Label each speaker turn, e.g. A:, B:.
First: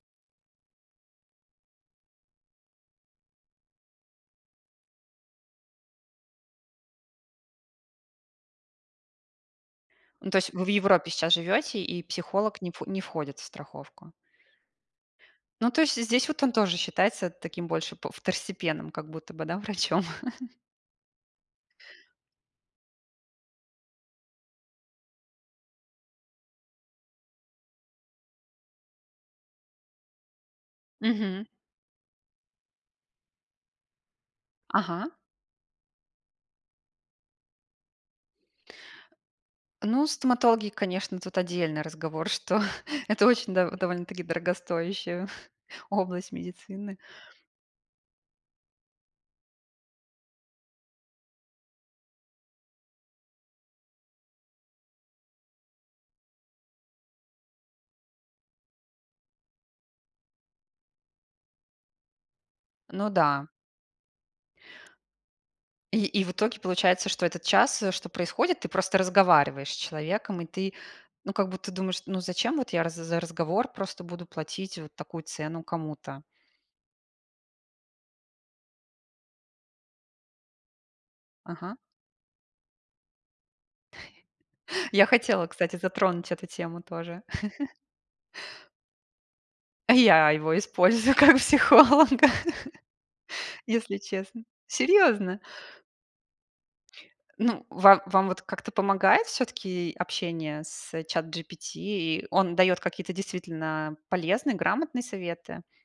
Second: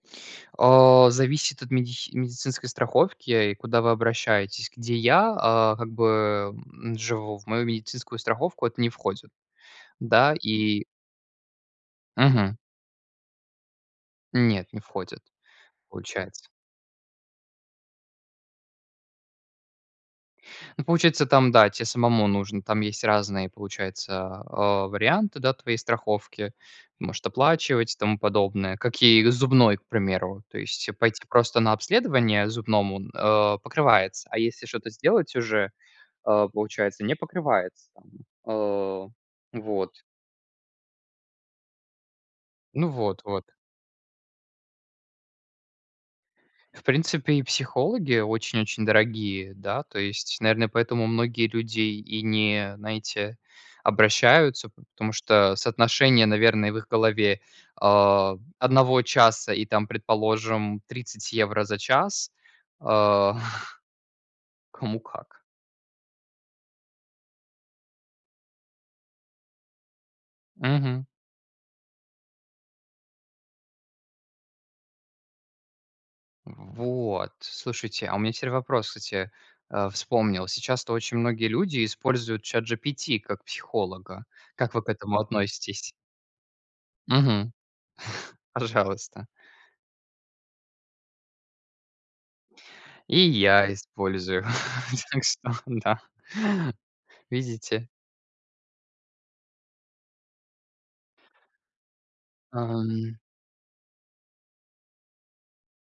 A: А. Зависит от медихи медицинской страховки, и куда вы обращаетесь. Где я, а, как бы, м, живу. В мою медицинскую страховку это не входит.
B: Ну,
A: Да,
B: то есть вы в
A: и
B: Европе сейчас живёте, и
A: Мгм.
B: психолог не вхо не входит в страховку?
A: Нет, не входит.
B: Ну, то есть здесь вот
A: Получается.
B: он тоже считается таким больше п второстепенным, как будто бы, да, врачом.
A: Ну, получается, там, да, те самому нужно там есть разные, получается, а, варианты, да, твоей страховки. Может оплачивать и тому подобное. Как и зубной, к примеру. То есть, э, пойти
B: Мгм.
A: просто на обследование зубному, а, покрывается, а если шо-то
B: Ага.
A: сделать уже, а, получается- не покрывается, там. А. Вот.
B: Ну, стоматологи, конечно, тут отдельный разговор, что
A: Ну вот.
B: это
A: Вот.
B: очень дов довольно-таки дорогостоящая область
A: В
B: медицины.
A: принципе, и психологи очень-очень дорогие, да. То есть. Наверно, поэтому многие люди и не, знаете, обращаются. П потому что соотношение, наверно, в их голове, а, 1 часа и, там, предположим, 30 евро за час.
B: Ну
A: А.
B: да.
A: Кому как.
B: И и в итоге получается, что этот час, э, что происходит- ты просто разговариваешь с человеком. И ты,
A: Мгм.
B: ну, как будто, думаешь: ну, зачем вот я раз за разговор просто буду платить вот такую цену кому-то?
A: В вот. Слушайте, а у меня теперь вопрос, кстати. Э, вспомнил. Сейчас-то очень многие
B: Ага.
A: люди используют ChatGPT как психолога. Как вы к
B: Я
A: этому
B: хотела, кстати,
A: относитесь?
B: затронуть эту тему
A: Мгм.
B: тоже.
A: Пожалуйста.
B: А я его использую как психолога,
A: И я
B: если честно.
A: использую. Так
B: Серьезно?
A: что, да.
B: Ну,
A: Видите.
B: ва вам вот как-то помогает всё-таки общение с ChatGPT? И он даёт какие-то
A: Ам.
B: действительно полезные, грамотные советы?